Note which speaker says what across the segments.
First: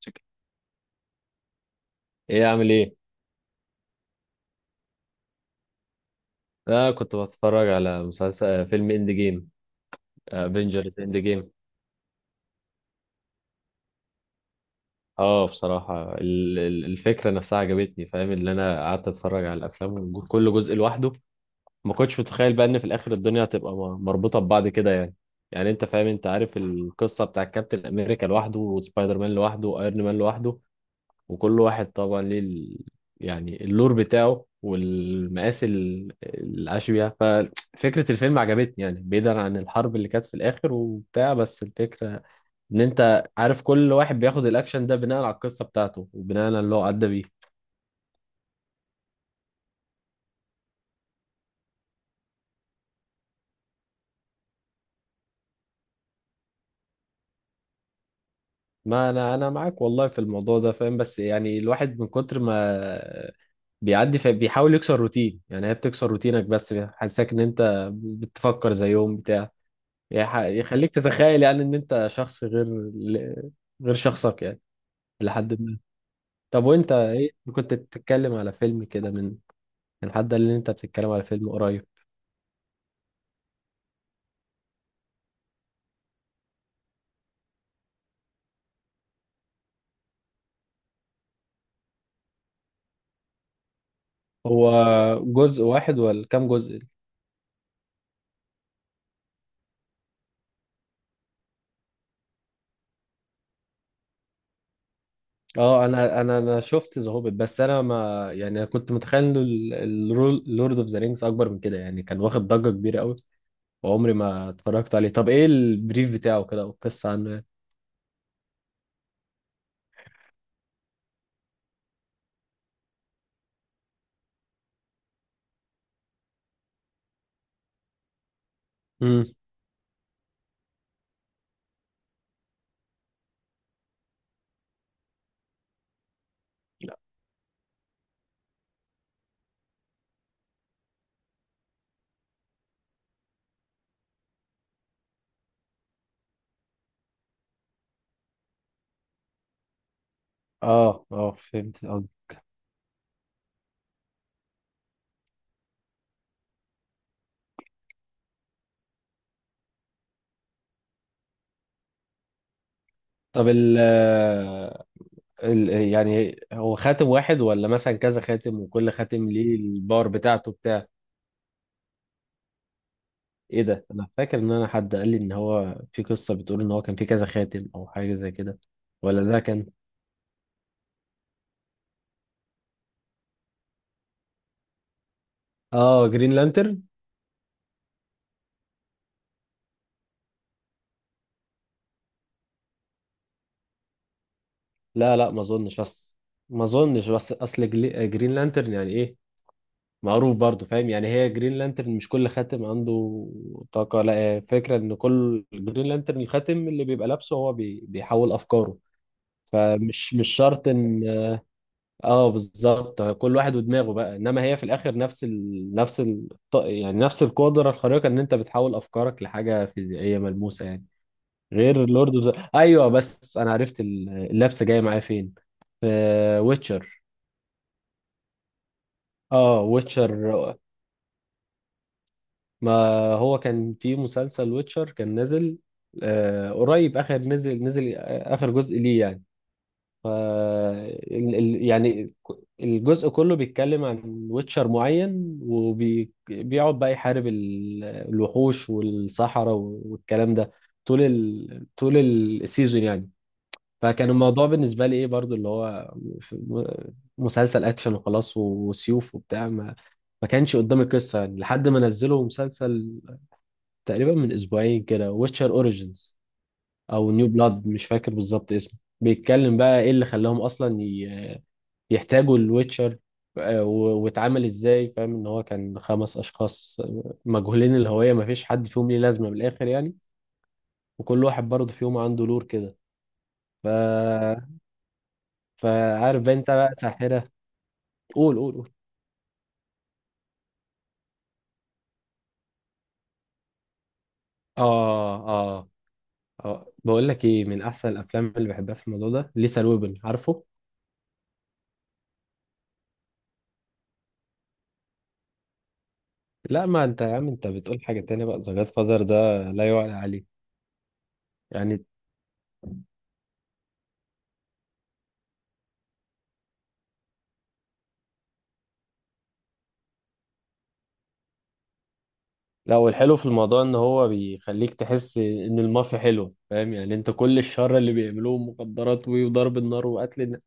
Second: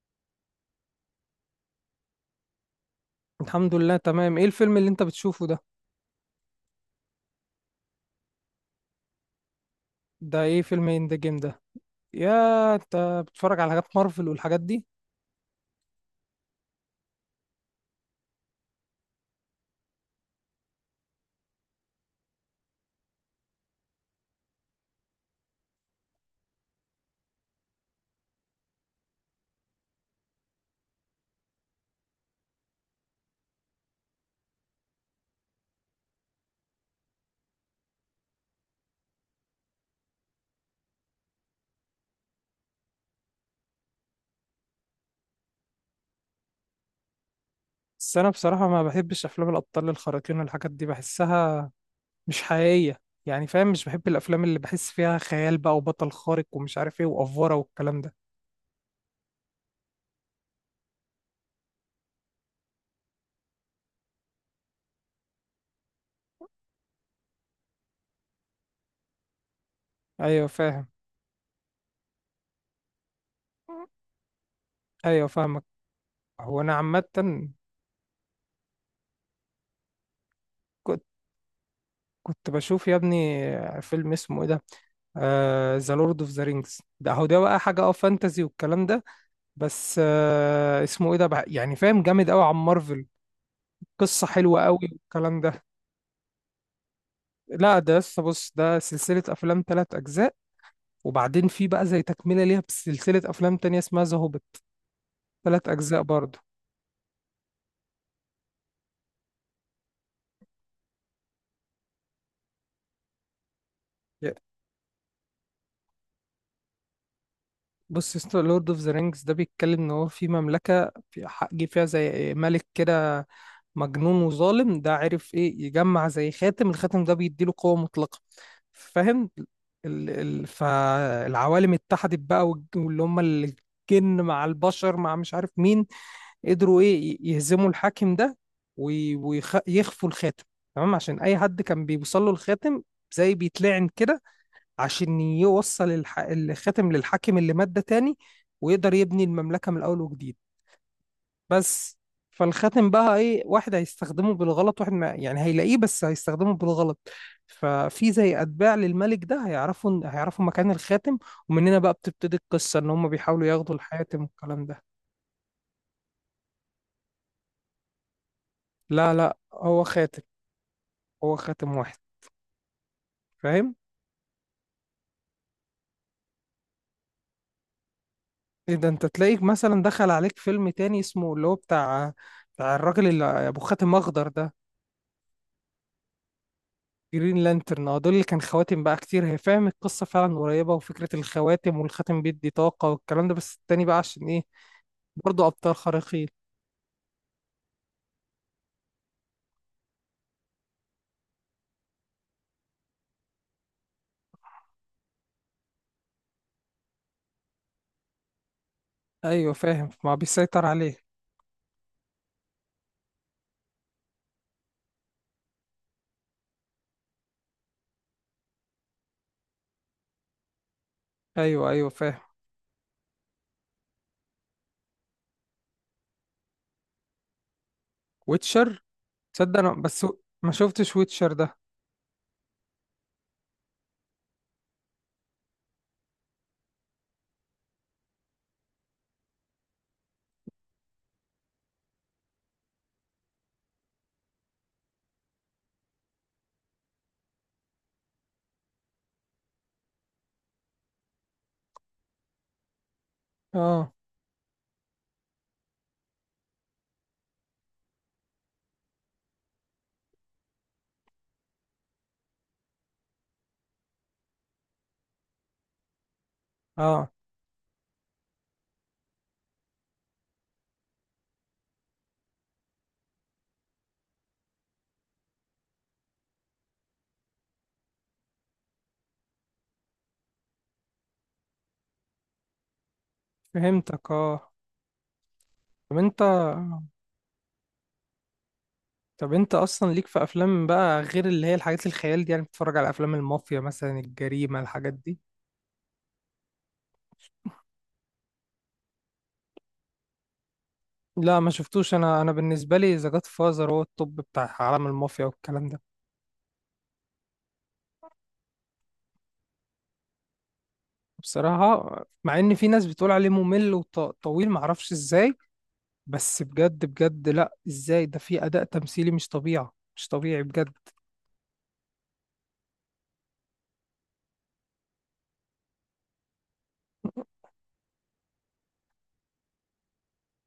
Speaker 1: شكل. ايه عامل ايه؟
Speaker 2: الحمد لله، تمام. ايه الفيلم اللي انت بتشوفه ده؟
Speaker 1: انا كنت بتفرج على مسلسل فيلم اند جيم.
Speaker 2: ده ايه فيلم
Speaker 1: افنجرز
Speaker 2: ان ذا
Speaker 1: اند
Speaker 2: جيم
Speaker 1: جيم.
Speaker 2: ده؟ يا انت بتتفرج على حاجات مارفل والحاجات دي؟
Speaker 1: اه بصراحة الفكرة نفسها عجبتني، فاهم؟ اللي انا قعدت اتفرج على الافلام، كل جزء لوحده. ما كنتش متخيل بقى ان في الاخر الدنيا هتبقى مربوطة ببعض كده يعني. يعني انت فاهم، انت عارف القصة بتاع كابتن امريكا لوحده وسبايدر مان لوحده وايرون مان لوحده، وكل واحد طبعا ليه ال... يعني اللور بتاعه والمقاس العاش بيها. ففكرة الفيلم عجبتني يعني، بعيدا عن الحرب اللي كانت في الآخر وبتاع، بس الفكرة إن أنت عارف كل واحد بياخد الأكشن ده بناء على القصة بتاعته وبناء على اللي هو عدى بيه.
Speaker 2: بس انا بصراحة ما بحبش افلام الابطال الخارقين والحاجات دي، بحسها مش حقيقية. يعني فاهم؟ مش بحب الافلام اللي بحس فيها خيال بقى وبطل خارق ومش عارف ايه وافورة والكلام ده.
Speaker 1: ما أنا معاك والله في الموضوع ده، فاهم؟ بس يعني الواحد من كتر ما بيعدي فبيحاول يكسر روتين. يعني هي بتكسر روتينك، بس حاسسك إن أنت بتفكر زيهم بتاع،
Speaker 2: ايوه فاهم.
Speaker 1: يخليك تتخيل يعني ان انت شخص غير، ل- غير شخصك يعني.
Speaker 2: ايوه
Speaker 1: لحد
Speaker 2: فاهمك.
Speaker 1: ما
Speaker 2: هو
Speaker 1: طب
Speaker 2: انا
Speaker 1: وانت
Speaker 2: عامة
Speaker 1: ايه كنت بتتكلم على فيلم كده، من حد قال لي ان انت
Speaker 2: كنت
Speaker 1: بتتكلم على فيلم قريب.
Speaker 2: كنت بشوف يا ابني فيلم اسمه ايه ده، ذا لورد اوف ذا رينجز ده. هو ده بقى حاجة، اه، فانتزي والكلام ده. بس اسمه ايه ده بقى؟ يعني فاهم، جامد قوي عن مارفل. قصة حلوة
Speaker 1: هو
Speaker 2: قوي والكلام
Speaker 1: جزء
Speaker 2: ده.
Speaker 1: واحد ولا كام جزء؟
Speaker 2: لا، ده لسه، بص، ده سلسلة أفلام تلات أجزاء، وبعدين في بقى زي تكملة ليها بسلسلة أفلام تانية اسمها ذا هوبيت، تلات
Speaker 1: اه
Speaker 2: أجزاء
Speaker 1: انا انا
Speaker 2: برضه.
Speaker 1: انا شفت ذا هوبيت، بس انا ما يعني انا كنت متخيل انه لورد اوف ذا رينجز اكبر من كده يعني. كان واخد ضجة كبيرة قوي وعمري ما اتفرجت عليه. طب ايه البريف بتاعه كده او القصة عنه يعني؟
Speaker 2: بص يا اسطى، لورد اوف ذا رينجز ده بيتكلم ان هو في مملكه في جه فيها زي ملك كده مجنون وظالم، ده عرف ايه يجمع زي خاتم، الخاتم ده بيديله قوه مطلقه.
Speaker 1: امم.
Speaker 2: فاهم؟ فالعوالم اتحدت بقى، واللي هم الجن مع البشر مع مش عارف مين، قدروا ايه يهزموا الحاكم ده، ويخفوا يخفوا الخاتم. تمام؟ عشان اي حد كان بيوصل له الخاتم زي بيتلعن كده، عشان يوصل الخاتم للحاكم اللي مات ده تاني، ويقدر يبني المملكة من الأول وجديد.
Speaker 1: اه اه فهمت
Speaker 2: بس
Speaker 1: قصدك.
Speaker 2: فالخاتم بقى، إيه، واحد هيستخدمه بالغلط، واحد ما يعني هيلاقيه بس هيستخدمه بالغلط. ففي زي أتباع للملك ده هيعرفوا مكان الخاتم، ومن هنا بقى بتبتدي القصة إن هم بيحاولوا
Speaker 1: طب
Speaker 2: ياخدوا الحاتم والكلام ده.
Speaker 1: يعني هو خاتم واحد ولا مثلا كذا خاتم وكل
Speaker 2: لا
Speaker 1: خاتم
Speaker 2: لا
Speaker 1: ليه
Speaker 2: هو
Speaker 1: الباور
Speaker 2: خاتم،
Speaker 1: بتاعته بتاع؟
Speaker 2: هو خاتم واحد.
Speaker 1: ايه
Speaker 2: فاهم؟
Speaker 1: ده، انا فاكر ان انا حد قال لي ان هو في قصة بتقول ان هو كان في كذا خاتم او حاجة زي كده.
Speaker 2: إيه ده، أنت
Speaker 1: ولا ده
Speaker 2: تلاقيك
Speaker 1: كان
Speaker 2: مثلا دخل عليك فيلم تاني اسمه اللي هو بتاع، بتاع الراجل اللي أبو خاتم أخضر ده.
Speaker 1: اه جرين لانترن.
Speaker 2: جرين لانترن، اه، دول اللي كان خواتم بقى كتير. هي فاهم، القصة فعلا قريبة، وفكرة الخواتم والخاتم بيدي طاقة والكلام ده. بس التاني بقى عشان ايه؟
Speaker 1: لا لا ما
Speaker 2: برضه أبطال
Speaker 1: اظنش، بس
Speaker 2: خارقين.
Speaker 1: ما اظنش، بس اصل جرين لانترن يعني، ايه معروف برضه، فاهم؟ يعني هي جرين لانترن مش كل خاتم عنده طاقة. لا، هي فكرة ان كل جرين لانترن الخاتم اللي بيبقى لابسه هو بيحول افكاره.
Speaker 2: أيوة فاهم،
Speaker 1: فمش
Speaker 2: ما
Speaker 1: مش
Speaker 2: بيسيطر
Speaker 1: شرط
Speaker 2: عليه.
Speaker 1: ان، اه بالظبط كل واحد ودماغه بقى. انما هي في الاخر نفس يعني نفس القدره الخارقه، ان انت بتحول افكارك لحاجه فيزيائيه ملموسه يعني.
Speaker 2: أيوة
Speaker 1: غير
Speaker 2: أيوة
Speaker 1: لورد
Speaker 2: فاهم.
Speaker 1: اوف ذا، ايوه بس انا عرفت اللبسه جايه معايا فين، في ويتشر.
Speaker 2: ويتشر. تصدق
Speaker 1: اه
Speaker 2: أنا بس
Speaker 1: ويتشر.
Speaker 2: ما شفتش ويتشر ده.
Speaker 1: ما هو كان في مسلسل ويتشر كان نازل، قريب اخر، نزل اخر جزء ليه يعني. ف يعني الجزء كله بيتكلم عن ويتشر معين وبيقعد بقى يحارب الوحوش والصحراء والكلام ده، طول طول السيزون يعني.
Speaker 2: اه
Speaker 1: فكان الموضوع بالنسبة لي ايه برضو، اللي هو ف- م- مسلسل اكشن وخلاص، وسيوف وبتاع، ما كانش قدامي قصة يعني. لحد ما نزلوا مسلسل تقريبا من اسبوعين كده، ويتشر اوريجينز
Speaker 2: اه
Speaker 1: او نيو بلاد، مش فاكر بالظبط اسمه، بيتكلم بقى ايه اللي خلاهم اصلا يحتاجوا الويتشر واتعامل ازاي. فاهم ان هو كان خمس اشخاص مجهولين الهوية، ما فيش حد فيهم ليه لازمة من الاخر يعني، وكل واحد برضه فيهم عنده لور كده. ف
Speaker 2: فهمتك، اه. طب
Speaker 1: فعارف
Speaker 2: انت،
Speaker 1: بقى انت بقى ساحرة. قول قول قول.
Speaker 2: طب انت اصلا ليك في افلام بقى غير اللي هي الحاجات الخيال دي؟ يعني بتتفرج على افلام المافيا مثلا، الجريمة، الحاجات دي؟
Speaker 1: اه اه اه بقول لك ايه، من احسن الافلام اللي بحبها في الموضوع ده ليثال ويبن، عارفه؟
Speaker 2: لا ما شفتوش. انا بالنسبة لي ذا جاد فازر هو التوب بتاع عالم المافيا والكلام ده.
Speaker 1: لا ما انت يا عم انت بتقول حاجة تانية بقى، ذا جاد فازر ده لا يعلى عليه يعني.
Speaker 2: بصراحة مع ان في ناس بتقول عليه ممل وطويل، معرفش ازاي، بس بجد بجد، لا ازاي، ده في اداء تمثيلي مش طبيعي، مش طبيعي بجد.
Speaker 1: لا، والحلو في الموضوع ان هو بيخليك تحس ان المافيا حلوه، فاهم؟ يعني انت كل الشر اللي بيعملوه، مخدرات وضرب النار وقتل الناس،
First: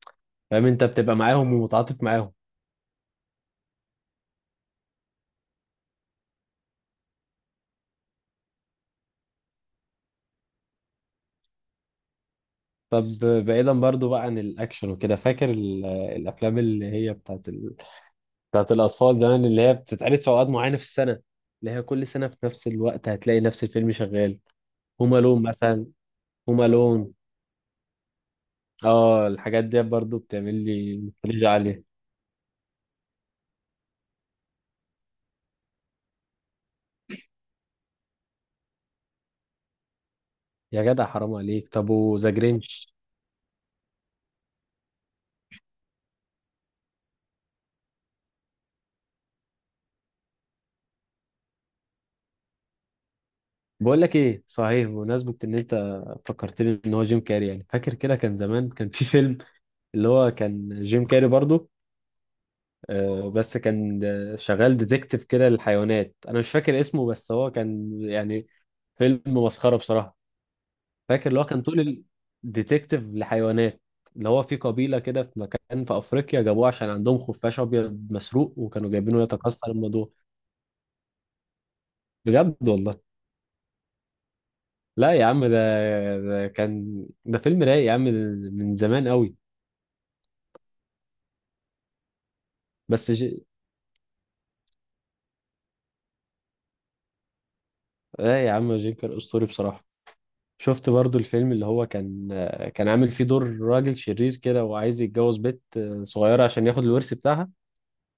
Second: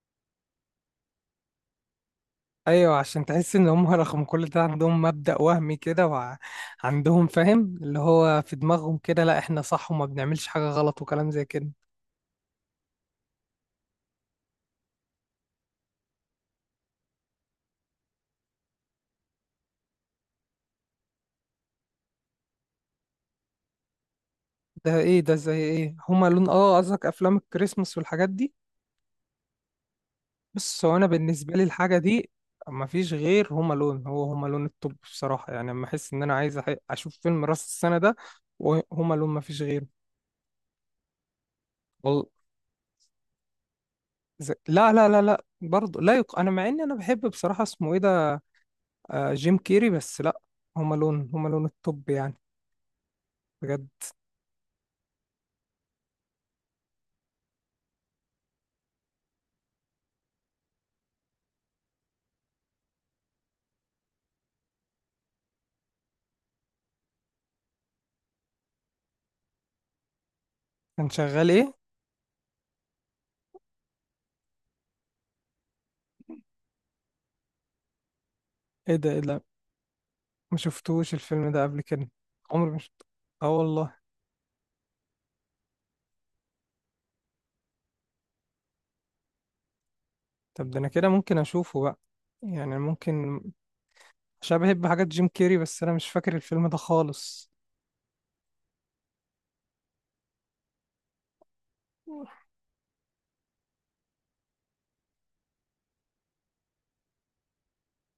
Speaker 1: فاهم، انت بتبقى معاهم ومتعاطف معاهم.
Speaker 2: ايوه عشان تحس ان هم رغم كل ده عندهم مبدأ وهمي كده، وعندهم فاهم اللي هو في دماغهم كده، لا احنا صح وما بنعملش حاجة غلط وكلام زي كده.
Speaker 1: طب بعيدا برضو بقى عن الاكشن وكده، فاكر الافلام اللي هي بتاعت الاطفال زمان، اللي هي بتتعرض في اوقات معينه في السنه، اللي هي كل سنه في نفس الوقت هتلاقي نفس الفيلم شغال؟
Speaker 2: ده
Speaker 1: هوم
Speaker 2: ايه ده،
Speaker 1: الون
Speaker 2: زي
Speaker 1: مثلا.
Speaker 2: ايه؟ هما لون،
Speaker 1: هوم
Speaker 2: اه، قصدك
Speaker 1: الون،
Speaker 2: افلام الكريسماس والحاجات دي.
Speaker 1: اه الحاجات دي برضو بتعمل
Speaker 2: بص هو
Speaker 1: لي
Speaker 2: انا
Speaker 1: نوستالجيا
Speaker 2: بالنسبه لي
Speaker 1: عليها.
Speaker 2: الحاجه دي، ما فيش غير هوم الون. هو هوم الون التوب بصراحه، يعني لما احس ان انا عايز اشوف فيلم راس السنه ده، وهوم الون ما فيش غيره.
Speaker 1: يا جدع حرام عليك، طب
Speaker 2: وال-
Speaker 1: وذا جرينش؟
Speaker 2: لا لا لا لا برضه، لا انا مع اني انا بحب بصراحه اسمه ايه ده، آه، جيم كيري، بس لا، هوم الون، هوم الون التوب يعني، بجد.
Speaker 1: بقول لك ايه صحيح، بمناسبة ان انت فكرتني ان هو جيم كاري، يعني فاكر كده كان زمان كان في فيلم اللي هو كان جيم كاري برضو، بس كان شغال ديتكتيف كده للحيوانات، انا مش فاكر اسمه، بس هو كان يعني فيلم مسخرة بصراحة.
Speaker 2: كان
Speaker 1: فاكر اللي هو
Speaker 2: شغال
Speaker 1: كان
Speaker 2: ايه؟
Speaker 1: طول، الديتكتيف لحيوانات اللي هو في قبيلة كده في مكان في افريقيا، جابوه عشان عندهم خفاش ابيض مسروق وكانوا
Speaker 2: ايه ده، ايه
Speaker 1: جايبينه
Speaker 2: ده،
Speaker 1: يتكسر الموضوع.
Speaker 2: ما شفتوش الفيلم ده قبل كده.
Speaker 1: بجد
Speaker 2: عمري مش،
Speaker 1: والله.
Speaker 2: اه والله.
Speaker 1: لا يا عم، ده كان ده فيلم رايق يا عم، من زمان قوي،
Speaker 2: طب ده انا كده ممكن اشوفه بقى، يعني
Speaker 1: بس
Speaker 2: ممكن، عشان بحب حاجات جيم كيري، بس انا مش فاكر الفيلم ده خالص.
Speaker 1: اه يا عم جينكر اسطوري بصراحه. شفت برضو الفيلم اللي هو كان كان عامل فيه دور راجل شرير كده وعايز يتجوز بنت صغيره عشان ياخد الورث بتاعها؟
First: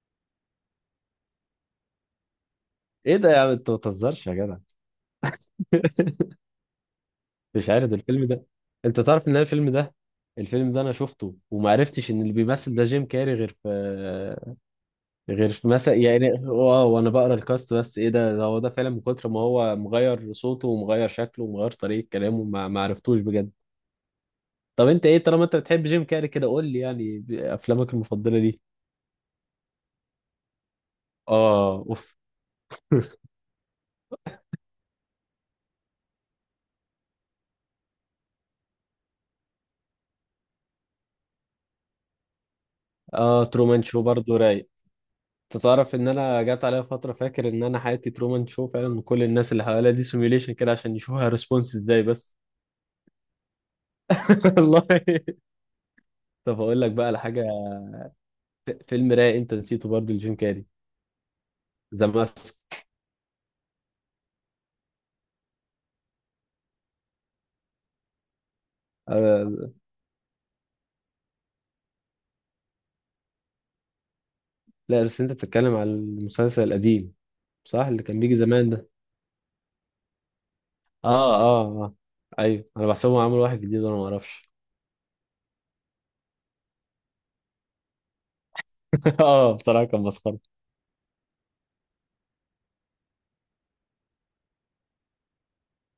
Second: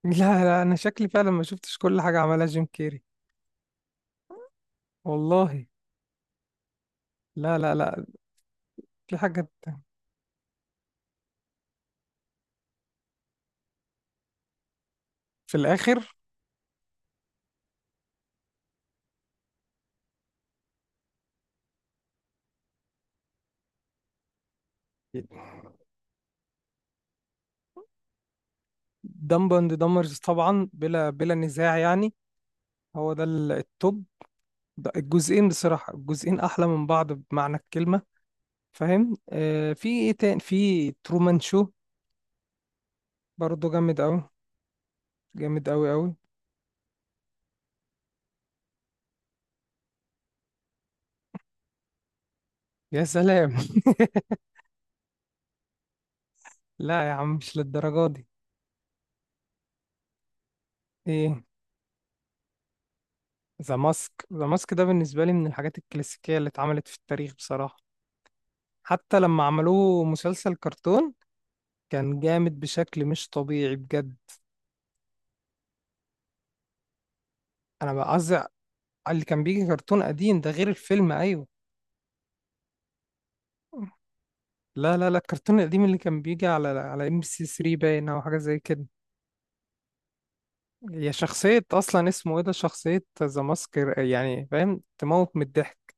Speaker 2: لا لا، انا شكلي فعلا ما شفتش كل حاجه عملها جيم كيري.
Speaker 1: ايه ده يا عم، انت ما بتهزرش يا جدع.
Speaker 2: والله، لا
Speaker 1: مش
Speaker 2: لا
Speaker 1: عارف ده،
Speaker 2: لا.
Speaker 1: الفيلم ده، انت
Speaker 2: في
Speaker 1: تعرف ان أنا
Speaker 2: حاجات.
Speaker 1: الفيلم ده، الفيلم ده انا شفته وما عرفتش ان اللي بيمثل ده جيم كاري، غير في غير
Speaker 2: في
Speaker 1: في مثلا
Speaker 2: الاخر
Speaker 1: يعني، واو، وانا بقرا الكاست. بس ايه ده، ده هو ده فعلا من كتر ما هو مغير صوته ومغير شكله ومغير طريقه كلامه، ما عرفتوش بجد. طب انت ايه، طالما انت بتحب جيم كاري كده قول لي يعني افلامك المفضله ليه.
Speaker 2: دمب اند دمرز طبعا بلا بلا
Speaker 1: اه،
Speaker 2: نزاع يعني.
Speaker 1: اوف.
Speaker 2: هو ده التوب. ده الجزئين بصراحه، الجزئين احلى من بعض بمعنى الكلمه. فاهم؟ آه في ايه تاني، في ترومان شو.
Speaker 1: اه
Speaker 2: برضه
Speaker 1: ترومان
Speaker 2: جامد
Speaker 1: شو
Speaker 2: قوي،
Speaker 1: برضه رايق. انت
Speaker 2: جامد قوي
Speaker 1: تعرف ان
Speaker 2: قوي.
Speaker 1: انا جات عليا فتره فاكر ان انا حياتي ترومان شو فعلا، من كل الناس اللي حواليا دي سيميوليشن كده عشان يشوفها ريسبونس ازاي بس.
Speaker 2: يا سلام
Speaker 1: والله. طب اقول لك
Speaker 2: لا
Speaker 1: بقى
Speaker 2: يا
Speaker 1: على
Speaker 2: عم
Speaker 1: حاجه،
Speaker 2: مش للدرجه دي.
Speaker 1: فيلم رايق انت نسيته برضه لجيم كاري،
Speaker 2: ايه؟
Speaker 1: ذا ماسك.
Speaker 2: ذا ماسك. ذا ماسك ده بالنسبة لي من الحاجات الكلاسيكية اللي اتعملت في التاريخ بصراحة. حتى لما
Speaker 1: آه
Speaker 2: عملوه مسلسل كرتون كان جامد بشكل مش طبيعي بجد.
Speaker 1: لا بس انت بتتكلم على المسلسل القديم، صح؟
Speaker 2: انا
Speaker 1: اللي
Speaker 2: بقى
Speaker 1: كان بيجي
Speaker 2: قصدي على
Speaker 1: زمان ده.
Speaker 2: اللي كان بيجي كرتون قديم ده، غير الفيلم،
Speaker 1: اه
Speaker 2: ايوه.
Speaker 1: اه اه، ايوه انا بحسبهم عملوا واحد جديد وانا ما اعرفش.
Speaker 2: لا لا لا، الكرتون القديم اللي كان بيجي على ام بي سي 3 باين او حاجة زي كده.
Speaker 1: اه بصراحه كان مسخره.
Speaker 2: هي شخصية اصلا اسمه ايه ده، شخصية ذا ماسك يعني فاهم، تموت من الضحك.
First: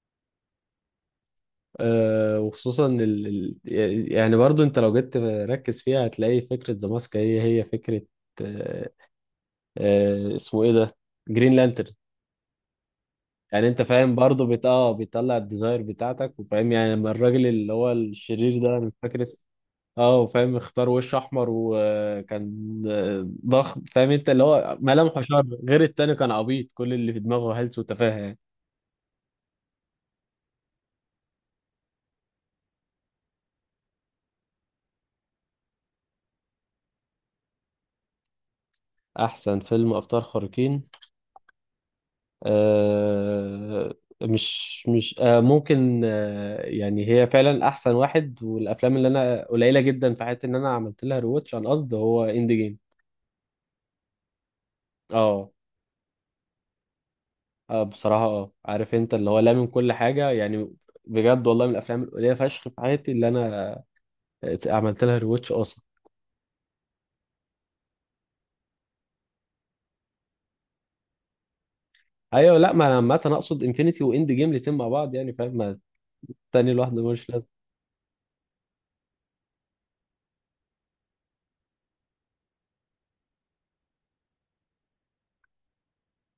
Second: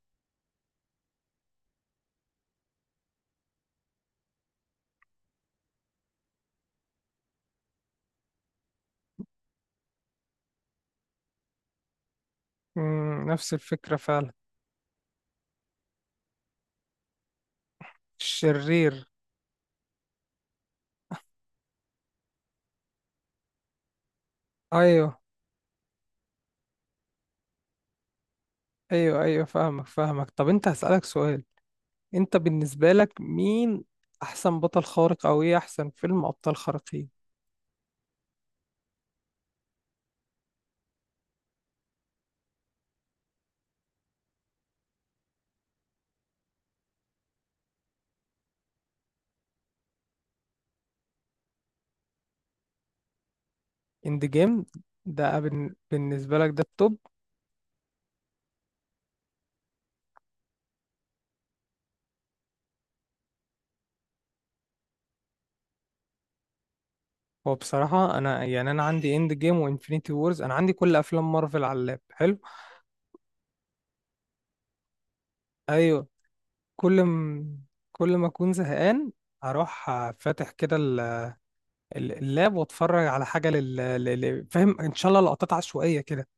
Speaker 1: وخصوصا يعني برضو انت لو جيت ركز فيها هتلاقي فكرة ذا ماسك هي هي فكرة آه، اسمه ايه ده، جرين لانترن.
Speaker 2: مم، نفس
Speaker 1: يعني انت
Speaker 2: الفكرة
Speaker 1: فاهم
Speaker 2: فعلا.
Speaker 1: برضو بت... اه بيطلع الديزاير بتاعتك، وفاهم يعني لما الراجل اللي هو الشرير ده، انا مش
Speaker 2: الشرير.
Speaker 1: فاكر اسمه، اه وفاهم اختار وش احمر وكان ضخم، فاهم انت؟ اللي هو ملامحه
Speaker 2: ايوه
Speaker 1: شر، غير التاني كان عبيط، كل اللي في دماغه هلس وتفاهه يعني.
Speaker 2: ايوه، ايوه فاهمك فاهمك. طب انت هسألك سؤال، انت بالنسبة لك مين احسن بطل خارق؟ او ايه احسن فيلم ابطال خارقين؟
Speaker 1: احسن فيلم ابطال خارقين آه، مش ممكن يعني، هي فعلا احسن واحد، والافلام اللي انا قليله جدا في حياتي ان انا عملت لها رواتش عن قصد هو اند جيم.
Speaker 2: اند جيم. ده
Speaker 1: اه.
Speaker 2: بالنسبة لك ده التوب.
Speaker 1: بصراحه اه، عارف انت اللي هو لا من كل حاجه يعني، بجد والله من الافلام القليله فشخ في حياتي اللي انا عملت لها رواتش اصلا.
Speaker 2: هو بصراحة انا يعني انا عندي اند جيم وانفينيتي وورز، انا عندي كل افلام مارفل على اللاب، حلو.
Speaker 1: ايوه لا، ما انا عامه اقصد انفينيتي واند جيم الاتنين مع بعض يعني، فاهم؟ ما
Speaker 2: ايوه.
Speaker 1: التاني لوحده
Speaker 2: كل
Speaker 1: ملوش لازمه.
Speaker 2: م... كل ما اكون زهقان اروح فاتح كده اللاب، واتفرج على حاجة فاهم ان شاء الله لقطات عشوائية كده.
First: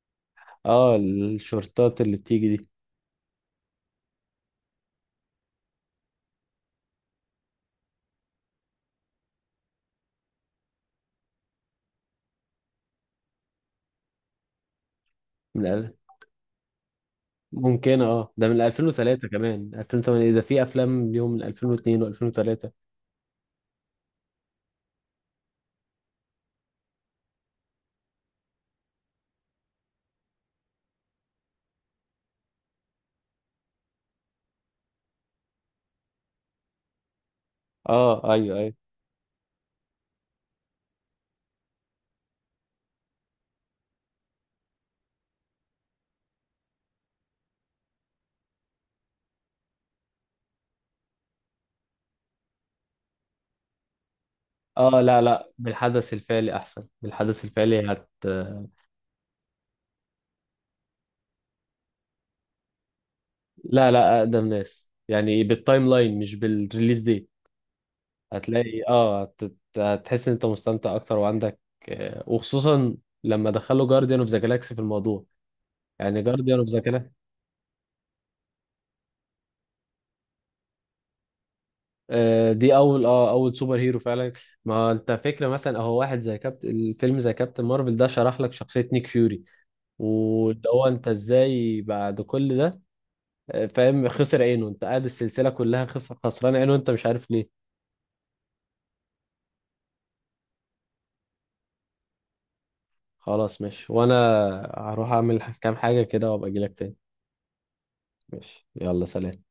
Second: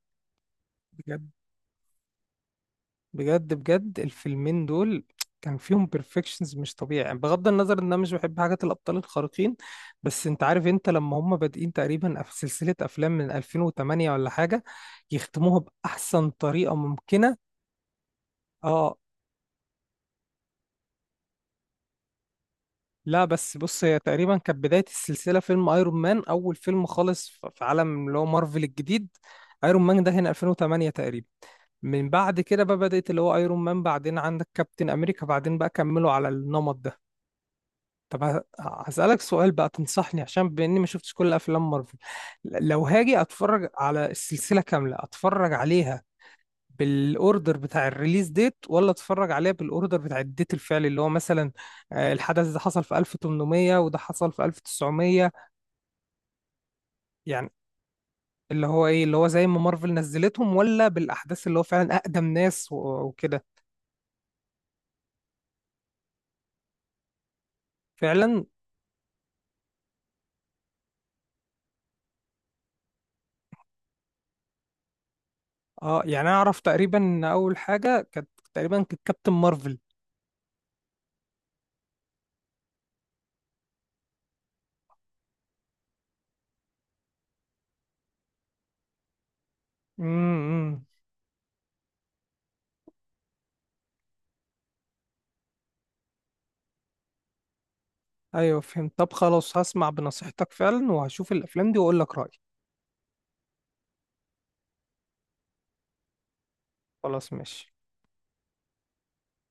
Speaker 1: اه
Speaker 2: بجد،
Speaker 1: الشورتات اللي بتيجي دي.
Speaker 2: بجد بجد. الفيلمين دول كان فيهم بيرفكشنز مش طبيعي يعني، بغض النظر ان انا مش بحب حاجات الابطال الخارقين. بس انت عارف انت لما هم بادئين تقريبا في سلسله افلام من 2008 ولا حاجه، يختموها
Speaker 1: من،
Speaker 2: باحسن طريقه ممكنه.
Speaker 1: ممكن اه ده من
Speaker 2: اه
Speaker 1: 2003، كمان 2008 ده، في افلام ليهم من 2002 و2003.
Speaker 2: لا، بس بص، هي تقريبا كانت بدايه السلسله فيلم ايرون مان، اول فيلم خالص في عالم اللي هو مارفل الجديد. ايرون مان ده هنا 2008 تقريبا، من بعد كده بقى بدات اللي هو ايرون مان، بعدين عندك كابتن امريكا، بعدين بقى كملوا على النمط ده. طب
Speaker 1: اه ايوه ايوه.
Speaker 2: هسألك سؤال بقى، تنصحني عشان بإني ما شفتش كل أفلام مارفل، لو هاجي أتفرج على السلسلة كاملة، أتفرج عليها بالأوردر بتاع الريليز ديت ولا أتفرج عليها بالأوردر بتاع الديت الفعلي، اللي هو مثلا الحدث ده حصل في 1800 وده حصل في
Speaker 1: اه لا
Speaker 2: 1900،
Speaker 1: لا، بالحدث الفعلي احسن، بالحدث
Speaker 2: يعني
Speaker 1: الفعلي هت،
Speaker 2: اللي هو إيه، اللي هو زي ما مارفل نزلتهم، ولا بالأحداث اللي هو فعلا أقدم ناس وكده.
Speaker 1: لا لا اقدم ناس يعني، بالتايم لاين مش بالريليز دي.
Speaker 2: فعلا.
Speaker 1: هتلاقي اه هتحس ان انت مستمتع اكتر وعندك وخصوصا لما دخلوا جارديان اوف ذا جالاكسي في الموضوع.
Speaker 2: اه
Speaker 1: يعني
Speaker 2: يعني أنا
Speaker 1: جارديان
Speaker 2: أعرف
Speaker 1: اوف ذا
Speaker 2: تقريبا إن أول حاجة كانت تقريبا كانت كابتن مارفل.
Speaker 1: دي اول اول سوبر هيرو فعلا. ما انت فكره مثلا اهو واحد زي الفيلم زي كابتن مارفل ده شرح لك شخصيه نيك فيوري،
Speaker 2: امم
Speaker 1: واللي
Speaker 2: امم.
Speaker 1: هو انت ازاي بعد كل ده فاهم خسر عينه، انت قاعد السلسله كلها خسران عينه انت مش عارف ليه.
Speaker 2: ايوه فهمت. طب خلاص هسمع بنصيحتك فعلا، وهشوف الافلام دي واقول لك رايي.
Speaker 1: خلاص ماشي، وانا هروح اعمل كام حاجه كده وابقى اجيلك تاني.
Speaker 2: خلاص ماشي.
Speaker 1: ماشي يلا، سلام.